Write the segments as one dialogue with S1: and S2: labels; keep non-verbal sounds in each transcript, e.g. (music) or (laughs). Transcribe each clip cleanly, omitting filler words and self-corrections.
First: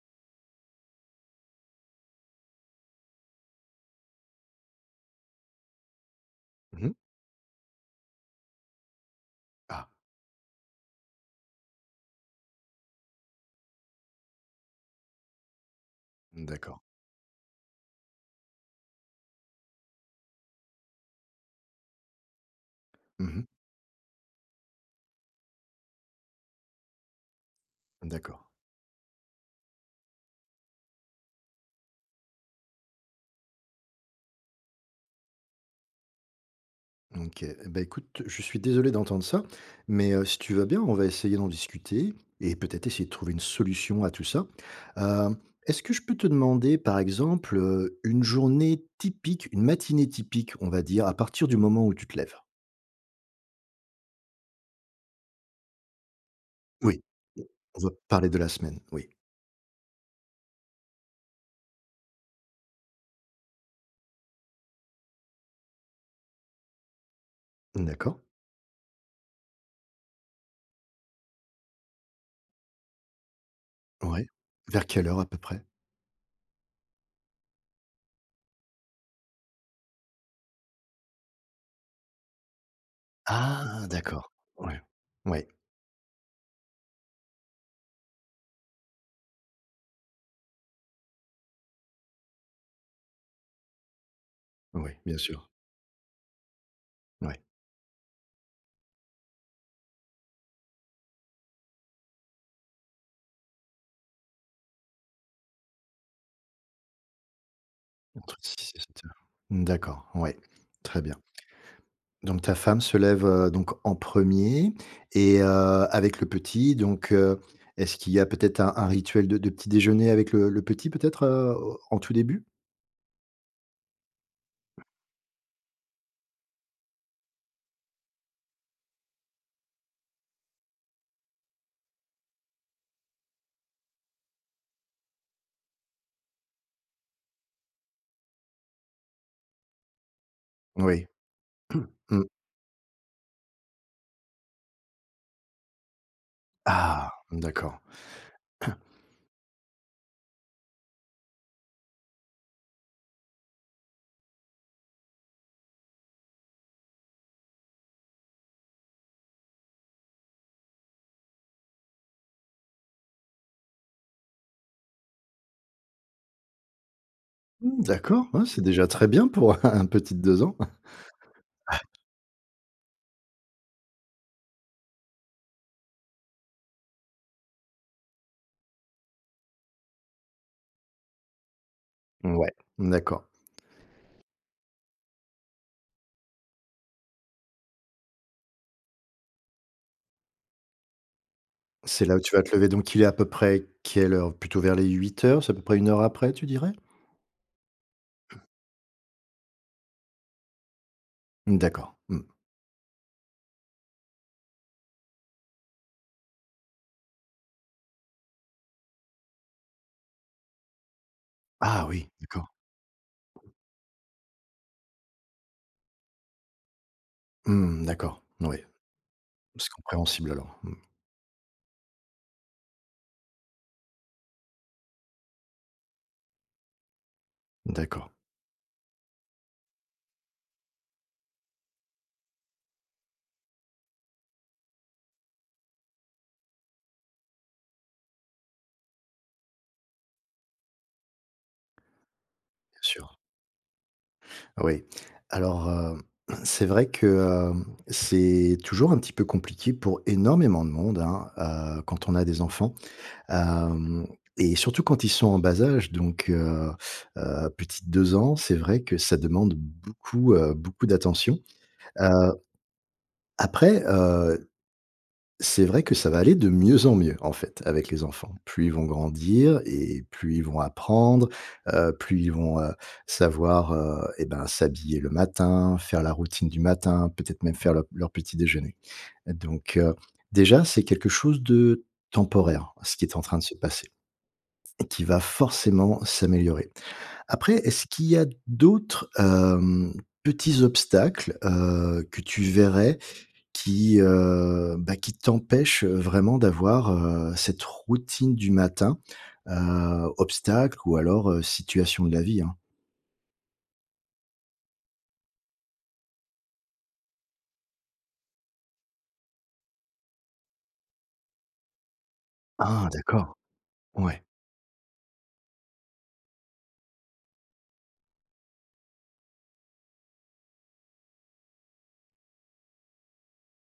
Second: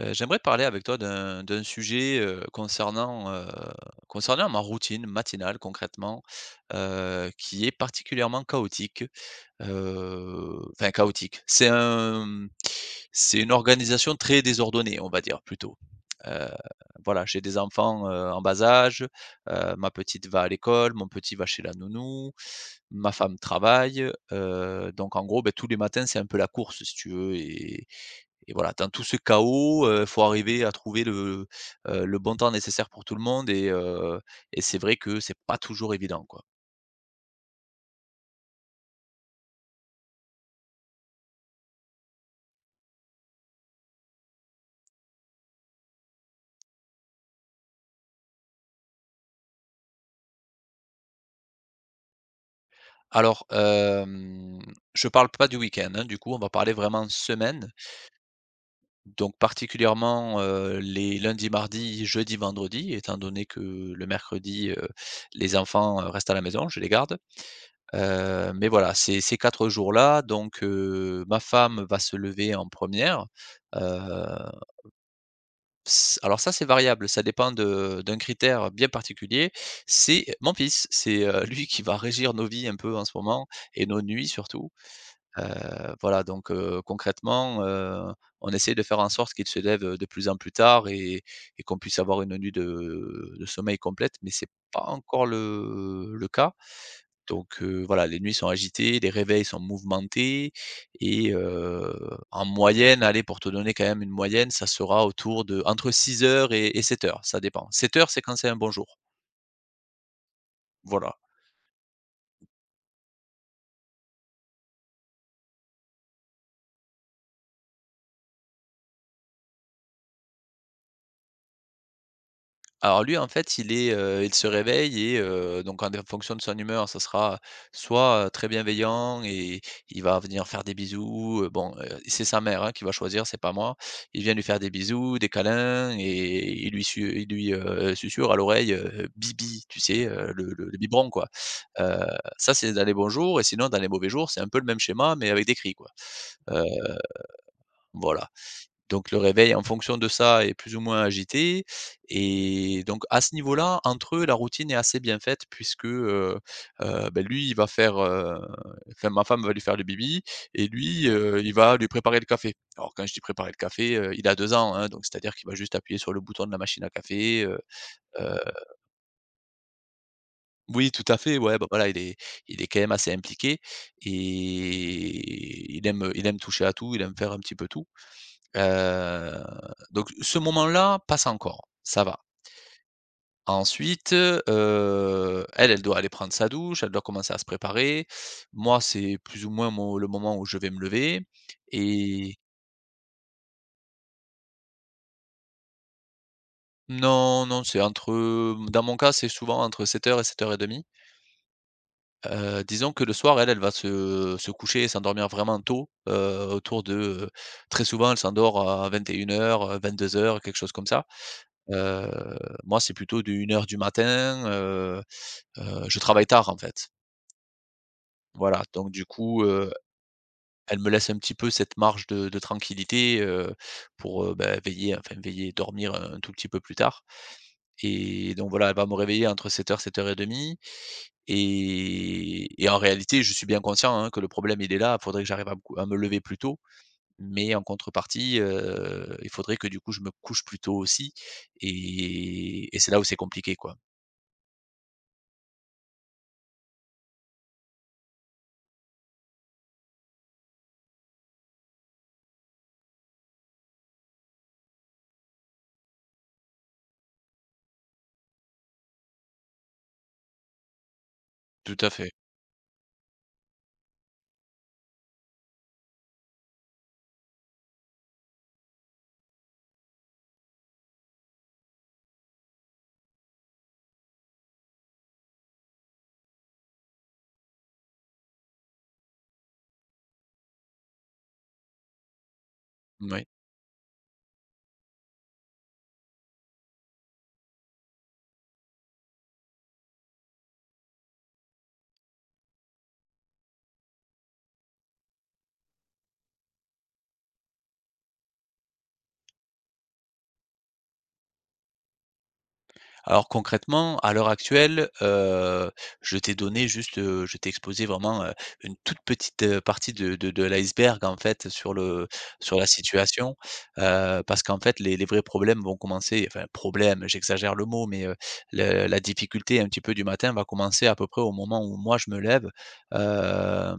S1: J'aimerais parler avec toi d'un sujet, concernant, ma routine matinale concrètement,
S2: Mmh.
S1: qui est particulièrement chaotique,
S2: Ah!
S1: enfin chaotique. C'est une organisation très désordonnée, on va dire plutôt. Heu,
S2: D'accord.
S1: voilà, j'ai des enfants, en bas âge, ma petite va à l'école, mon petit va chez la nounou, ma femme
S2: Mmh.
S1: travaille, donc en gros, beh, tous les matins, c'est un peu la course si tu veux et
S2: D'accord.
S1: et voilà, dans tout ce chaos, faut arriver à trouver le bon temps nécessaire pour tout le monde et c'est vrai que c'est pas toujours évident, quoi.
S2: OK. Bah, écoute, je suis désolé d'entendre ça, mais si tu vas bien, on va essayer d'en discuter et peut-être essayer de trouver une solution à tout ça. Hem, est-ce que je peux te demander, par exemple, une journée typique, une matinée typique, on va dire, à partir du moment où tu te lèves?
S1: Alors, je parle pas du week-end, hein, du coup, on va parler
S2: Oui.
S1: vraiment semaine,
S2: On va parler de la semaine, oui.
S1: donc particulièrement, les lundis, mardis, jeudi, vendredi, étant donné que le mercredi, les enfants, restent à la maison, je les garde.
S2: D'accord.
S1: Mais voilà, ces 4 jours-là, donc ma femme va se lever en première. Heu
S2: Ouais. Vers quelle heure à peu près?
S1: S Alors ça, c'est variable, ça dépend de d'un critère bien particulier. C'est mon fils, c'est, (laughs) lui qui va régir nos vies un peu en ce moment et
S2: Ah!
S1: nos nuits
S2: D'accord.
S1: surtout.
S2: Ouais.
S1: Heu,
S2: Ouais.
S1: voilà donc concrètement, on essaie de faire en sorte qu'il se lève, de plus en plus tard et qu'on puisse avoir une nuit de sommeil complète, mais c'est pas
S2: Oui, bien
S1: encore
S2: sûr.
S1: le cas.
S2: Ouais.
S1: Donc voilà, les nuits sont agitées, les réveils sont mouvementés et heu, en moyenne, allez, pour te donner quand même une moyenne, ça sera autour de entre 6 heures et 7 heures. Ça dépend. 7 heures, c'est quand
S2: Entre
S1: c'est un
S2: 6
S1: bon
S2: et
S1: jour,
S2: 7 heures. D'accord, ouais, très bien.
S1: voilà.
S2: Donc ta femme se lève, donc en premier et avec le petit donc est-ce qu'il y a peut-être un rituel de petit déjeuner avec le petit peut-être, au en tout début?
S1: Alors lui, en fait, il se réveille donc en fonction de son humeur, ça sera soit, très bienveillant et il va venir faire des bisous, bon, c'est sa mère, hein, qui va choisir, c'est pas moi. Il vient lui faire des bisous, des câlins et il lui susurre à l'oreille, bibi, tu sais, le
S2: Oui.
S1: biberon, quoi.
S2: (clears throat)
S1: Heu,
S2: Mmh.
S1: Ça, c'est dans les bons jours et sinon dans les mauvais jours, c'est un peu le même schéma mais avec des cris, quoi. Heu,
S2: Ah! D'accord.
S1: voilà. Donc le réveil en fonction de ça est plus ou moins agité et donc à ce niveau-là, entre eux, la routine est assez bien faite puisque, bah, lui, enfin ma femme va lui faire le bibi et lui, il va lui préparer le café. Alors quand je dis préparer le café, il a 2 ans, hein, donc c'est-à-dire qu'il va juste appuyer sur le bouton de la machine à café.
S2: Mmh, d'accord,
S1: Heu
S2: ouais, c'est déjà très bien pour (laughs) un petit de 2 ans.
S1: oui, tout à fait, ouais, bah, voilà, il est quand même assez impliqué et il aime toucher à tout, il aime faire un petit peu tout. Heu, donc ce moment-là passe encore, ça va.
S2: Ouais, d'accord.
S1: Ensuite, elle, elle doit aller prendre sa douche, elle doit commencer à se préparer. Moi, c'est plus ou moins mon le moment où je vais me lever
S2: C'est là où tu
S1: et
S2: vas te lever donc il est à peu près quelle heure? Plutôt vers les huit heures, c'est à peu près une heure après, tu dirais?
S1: non, non, dans mon cas, c'est souvent entre 7 heures et 07:30.
S2: D'accord. Mmh.
S1: Disons que le soir, elle, elle va se coucher et s'endormir vraiment tôt, autour de, très souvent, elle s'endort à 21 heures, 22 heures, quelque chose comme ça.
S2: Ah
S1: Heu,
S2: oui, d'accord.
S1: Moi, c'est plutôt de 1 heure du matin. Je travaille tard, en fait.
S2: Mmh, d'accord, oui.
S1: Voilà, donc du coup,
S2: C'est compréhensible alors. Mmh.
S1: elle me laisse un petit peu cette marge de tranquillité, pour, bah, veiller, enfin veiller, dormir un tout petit peu plus tard
S2: D'accord,
S1: et donc voilà, elle va me réveiller entre 07:00-07:30 et en réalité, je suis bien conscient, hein, que le problème, il est là. Il faudrait que j'arrive à me cou à me lever plus tôt, mais en contrepartie, il faudrait que du coup, je me couche plus tôt aussi et
S2: bien
S1: c'est là où c'est
S2: sûr.
S1: compliqué, quoi.
S2: Oui. Alors, (clears throat) c'est vrai que, c'est toujours un petit peu compliqué pour énormément de monde, hein, quand on a des enfants. Hem et surtout quand ils sont en bas âge donc petite 2 ans, c'est vrai que ça demande beaucoup, beaucoup d'attention.
S1: Tout à fait.
S2: Heu, après, c'est vrai que ça va aller de mieux en mieux, en fait, avec les enfants. Plus ils vont grandir et plus ils vont apprendre, plus ils vont, savoir, et ben, s'habiller le matin, faire la routine du matin, peut-être même faire leur petit déjeuner. Donc, déjà, c'est quelque chose de temporaire, ce qui est en
S1: Moui.
S2: train de se passer et qui va forcément s'améliorer. Après, est-ce qu'il y a d'autres, petits obstacles, que tu verrais qui, bah, qui t'empêche, vraiment d'avoir, cette routine du matin, obstacle ou alors, situation de la vie, hein.
S1: Alors concrètement, à l'heure actuelle, je t'ai exposé vraiment, une toute petite, partie de l'iceberg en fait sur le sur la
S2: Ah, d'accord,
S1: situation,
S2: ouais.
S1: parce qu'en fait les vrais problèmes vont commencer, enfin problèmes, j'exagère le mot, mais, le la difficulté un petit peu du matin va commencer à peu près au moment où moi je me lève, hem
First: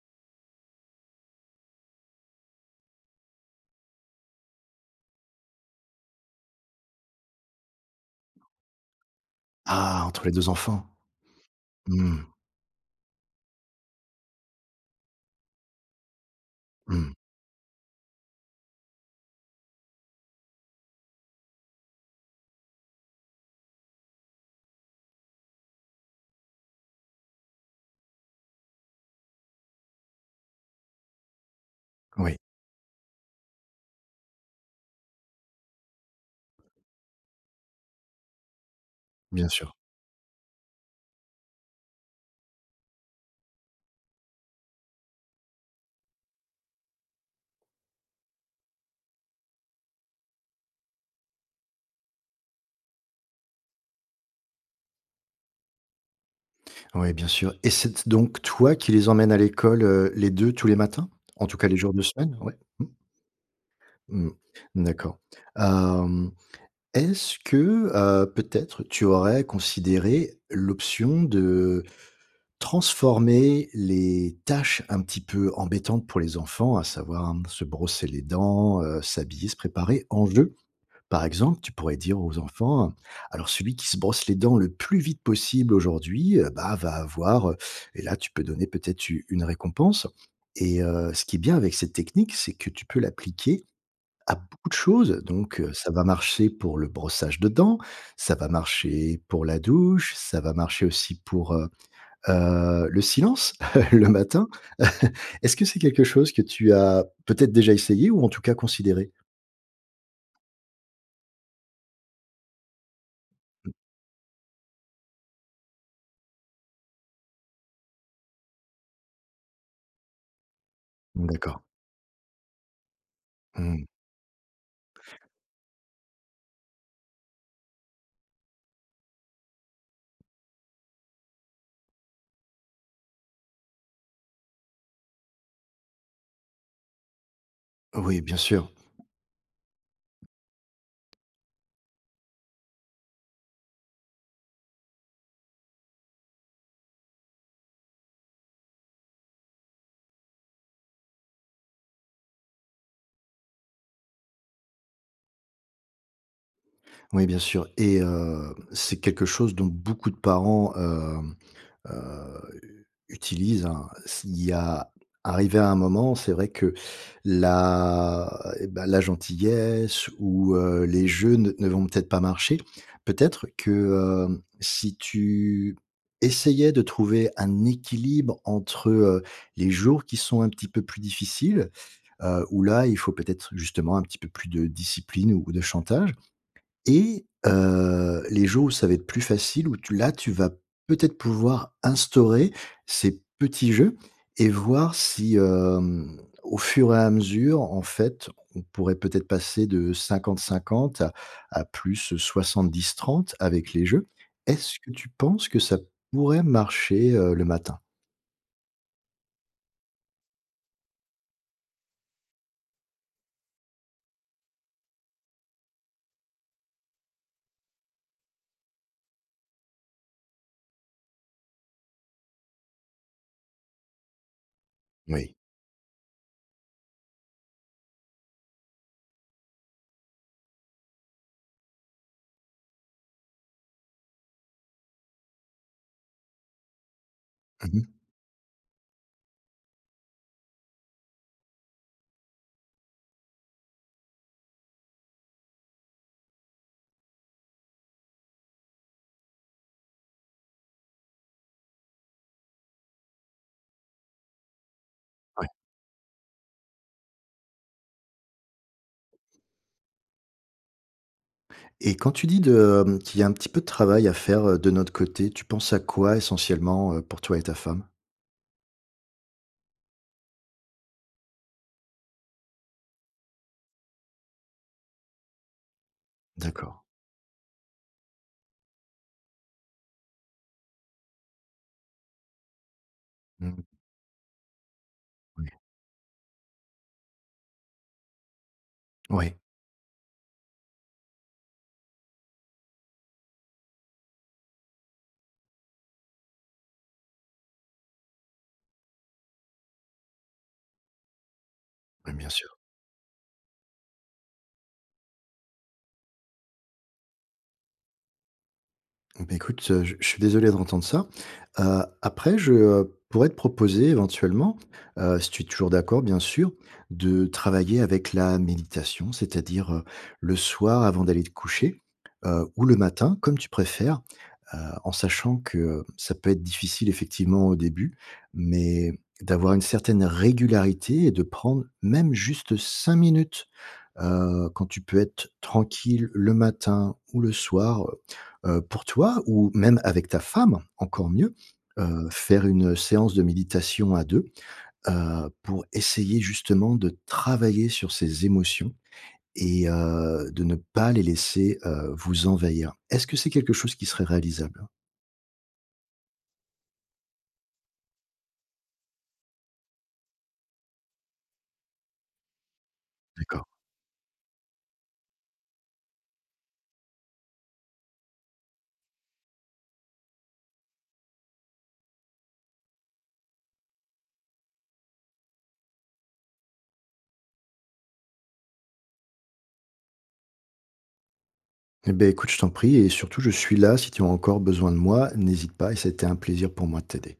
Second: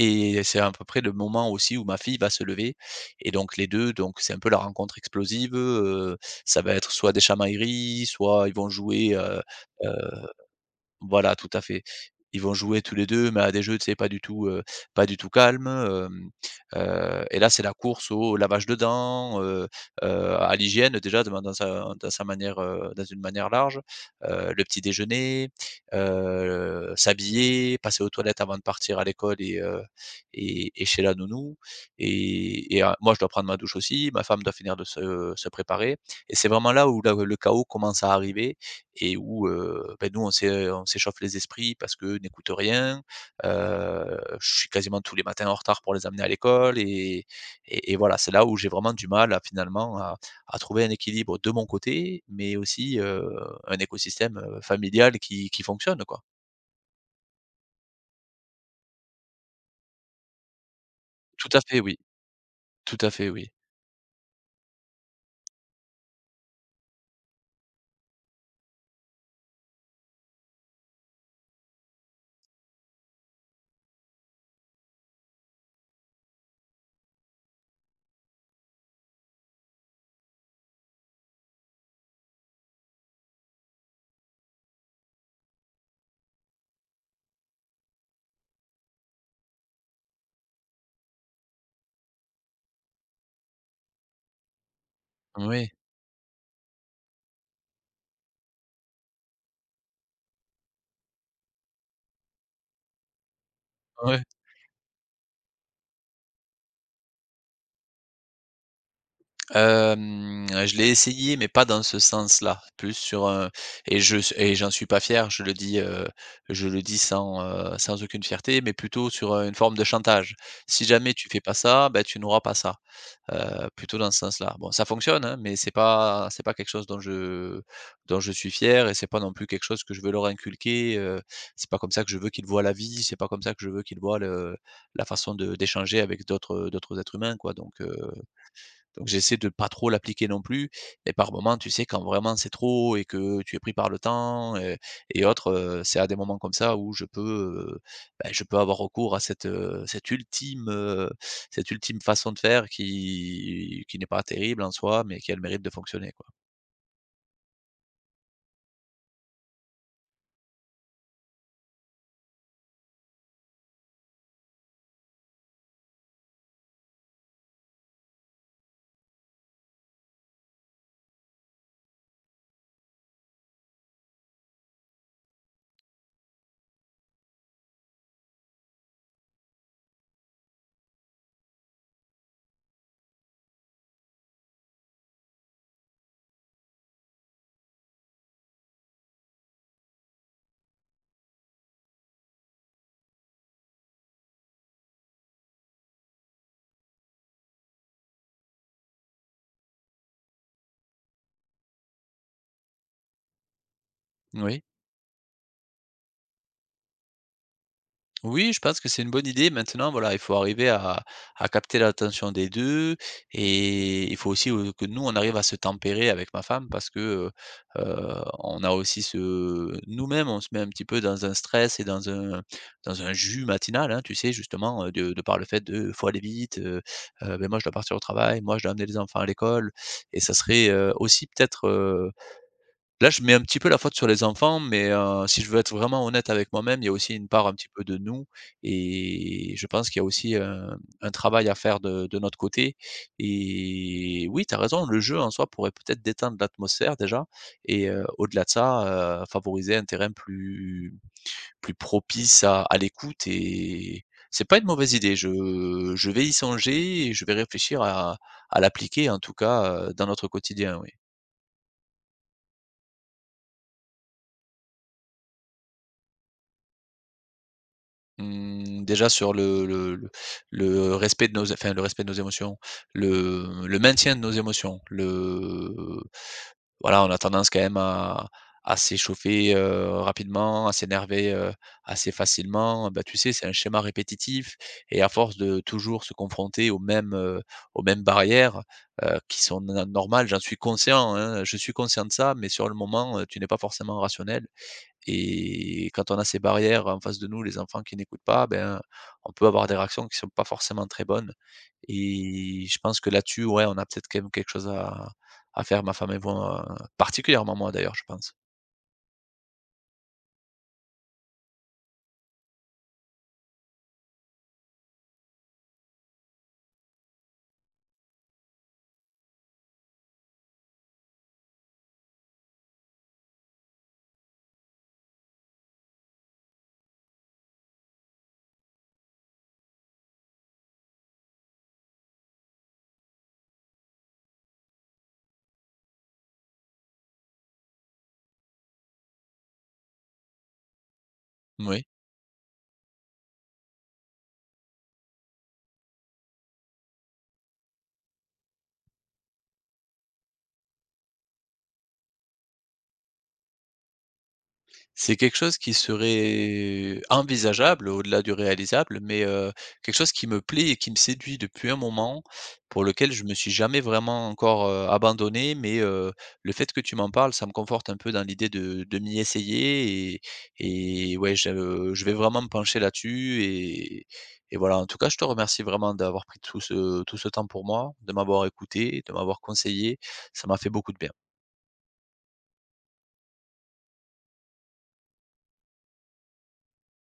S1: et c'est à peu près le moment aussi où ma fille va se lever et donc les 2, donc c'est un peu la rencontre explosive. Ça va être soit des chamailleries, soit ils vont jouer.
S2: Ah,
S1: Heu
S2: entre les 2 enfants.
S1: voilà, tout à fait.
S2: Mmh,
S1: Ils vont jouer tous les 2, mais à des jeux, tu sais, pas du tout calmes.
S2: mmh.
S1: Et là, c'est la course au lavage de dents. À l'hygiène déjà de dans sa manière, dans une manière large, le petit déjeuner, s'habiller, passer aux toilettes avant de partir à l'école et chez la nounou.
S2: Oui,
S1: Moi, je dois prendre ma douche aussi, ma femme doit finir de se préparer et c'est vraiment là où la le chaos commence à arriver et
S2: bien
S1: où,
S2: sûr.
S1: bah, nous on s'échauffe les esprits parce qu'eux n'écoute rien. Je suis quasiment tous les matins en retard pour les amener à l'école et voilà, c'est là où j'ai vraiment du mal à finalement à trouver un équilibre de mon côté, mais aussi, un écosystème, familial qui fonctionne, quoi.
S2: Oui, bien sûr et c'est donc toi qui les emmènes à l'école, les 2 tous les matins? En
S1: Tout
S2: tout
S1: à
S2: cas les
S1: fait,
S2: jours
S1: oui.
S2: de semaine? Ouais.
S1: Tout à fait, oui.
S2: Mmh, mmh. D'accord. Hem, est-ce que, peut-être tu aurais considéré l'option de transformer les tâches un petit peu embêtantes pour les enfants, à savoir, mmh, se brosser les dents, s'habiller, se préparer, en jeu. Par exemple, tu pourrais dire aux enfants, «Alors celui qui se brosse les dents le plus vite possible aujourd'hui, bah, va avoir, et là, tu peux donner peut-être u une récompense et ce qui est bien avec cette technique, c'est que tu peux l'appliquer à beaucoup de choses. Donc
S1: Oui.
S2: ça va marcher pour le brossage de dents, ça va marcher pour la douche, ça va marcher aussi pour, le silence (laughs) le
S1: Ouais.
S2: matin, (laughs) est-ce que c'est quelque chose que tu as peut-être déjà essayé ou en tout cas considéré?
S1: Je l'ai essayé, mais pas dans ce sens-là, plus sur un, et je s et j'en suis pas fier, je le dis sans, sans aucune fierté, mais plutôt sur, une forme de chantage. «Si jamais tu fais pas
S2: D'accord.
S1: ça, bah, tu n'auras pas ça»,
S2: Mmh.
S1: plutôt dans ce sens-là. Bon, ça fonctionne, hein, mais c'est pas quelque chose dont je suis fier et c'est pas non plus quelque chose que je veux leur inculquer, c'est pas comme ça que je veux qu'ils voient la vie, c'est pas comme ça que je veux qu'ils voient le la façon de d'échanger avec d'autres, d'autres êtres humains, quoi, donc heu
S2: Oui, bien sûr.
S1: donc j'essaie de pas trop l'appliquer non plus, et par moments, tu sais, quand vraiment c'est trop et que tu es pris par le temps et autres, c'est à des moments comme ça où je peux, heu, bah, je peux avoir recours à cette ultime façon de faire qui n'est pas terrible en soi, mais qui a le mérite de fonctionner, quoi.
S2: Oui, bien sûr et c'est quelque chose dont beaucoup de parents, utilisent, hein. S'il y a arrivé à un moment, c'est vrai que la et bah, la gentillesse ou les jeux ne vont peut-être pas marcher. Peut-être que, si tu essayais de trouver un équilibre entre, les jours qui sont un petit peu plus difficiles, où là, il faut peut-être justement un petit peu plus de discipline ou de chantage et les jours où ça va être plus facile, où tu là, tu vas peut-être pouvoir instaurer ces petits jeux et voir si, au fur et à mesure, en fait, on pourrait peut-être passer de 50-50 à plus 70-30 avec les jeux.
S1: Oui.
S2: Est-ce que tu penses que ça pourrait marcher, le matin?
S1: Oui, je pense que c'est une bonne idée. Maintenant, voilà, il faut arriver à capter l'attention des deux et il faut aussi, que nous, on arrive à se tempérer avec ma femme parce que, on a aussi ce... Nous-mêmes, on se met un petit peu dans un stress et dans un jus matinal, hein, tu sais, justement, de
S2: Oui.
S1: par le fait de faut aller vite, ben moi, je dois partir au travail, moi, je dois amener les enfants à l'école et ça serait, aussi peut-être... Là, je mets un petit peu la faute sur les enfants, mais, si je veux être vraiment honnête avec moi-même, il y a aussi une part un petit
S2: Mmh.
S1: peu de nous et je pense qu'il y a aussi, un travail à faire de notre côté et oui, tu as raison, le jeu en soi pourrait peut-être détendre l'atmosphère déjà au-delà de ça, favoriser un terrain plus propice à l'écoute et c'est pas une mauvaise idée.
S2: Ouais.
S1: Je vais y songer et je vais réfléchir à l'appliquer en tout cas, dans notre quotidien, oui.
S2: Et quand tu dis de, mmh, qu'il y a un petit peu de travail à faire, de notre côté, tu penses à quoi essentiellement, pour toi et ta femme?
S1: Mmh, déjà sur le respect de nos, enfin le respect de nos émotions, le maintien de nos émotions, le
S2: D'accord.
S1: voilà, on a tendance quand même à s'échauffer, rapidement, à s'énerver, assez facilement. Bah, tu sais, c'est un
S2: Mmh.
S1: schéma répétitif et à force
S2: Oui.
S1: de toujours se confronter aux mêmes barrières,
S2: Oui,
S1: qui sont na normales, j'en suis conscient, hein, je suis conscient de ça, mais sur le moment, tu n'es pas forcément rationnel. Et quand on a ces barrières en face de nous, les enfants qui n'écoutent pas, ben, on peut avoir des réactions qui sont pas forcément très bonnes.
S2: oui, bien sûr.
S1: Et je pense que là-dessus, ouais, on a peut-être quand même quelque chose à faire. Ma femme et moi, particulièrement moi d'ailleurs, je pense.
S2: Beh, écoute, je suis désolé d'entendre ça. Après je, pourrais te proposer éventuellement, si tu es toujours d'accord bien sûr, de travailler avec la méditation, c'est-à-dire, le soir avant d'aller te coucher, ou le matin comme tu préfères, heu, en sachant que, ça peut être difficile effectivement au début, mais d'avoir une certaine régularité et de prendre même juste 5 minutes quand tu peux être tranquille le matin ou le soir, pour toi ou même avec ta femme, encore mieux,
S1: Oui.
S2: faire une séance de méditation à deux, pour essayer justement de travailler sur ces émotions et de ne pas les laisser, vous envahir. Est-ce que c'est quelque chose qui serait réalisable?
S1: C'est quelque chose qui serait envisageable au-delà du réalisable, mais, quelque chose qui me plaît et qui me séduit depuis un moment, pour lequel je me
S2: D'accord.
S1: suis jamais vraiment encore, abandonné, mais, le fait que tu m'en parles, ça me conforte un peu dans l'idée de m'y essayer et ouais, je vais vraiment me pencher là-dessus et voilà. En tout cas, je te remercie vraiment d'avoir pris tout ce temps pour moi, de m'avoir écouté, de m'avoir conseillé. Ça m'a fait beaucoup de bien.
S2: Eh bien, écoute, je t'en prie et surtout je suis là si tu as encore besoin de moi, n'hésite pas et c'était un plaisir pour moi de t'aider.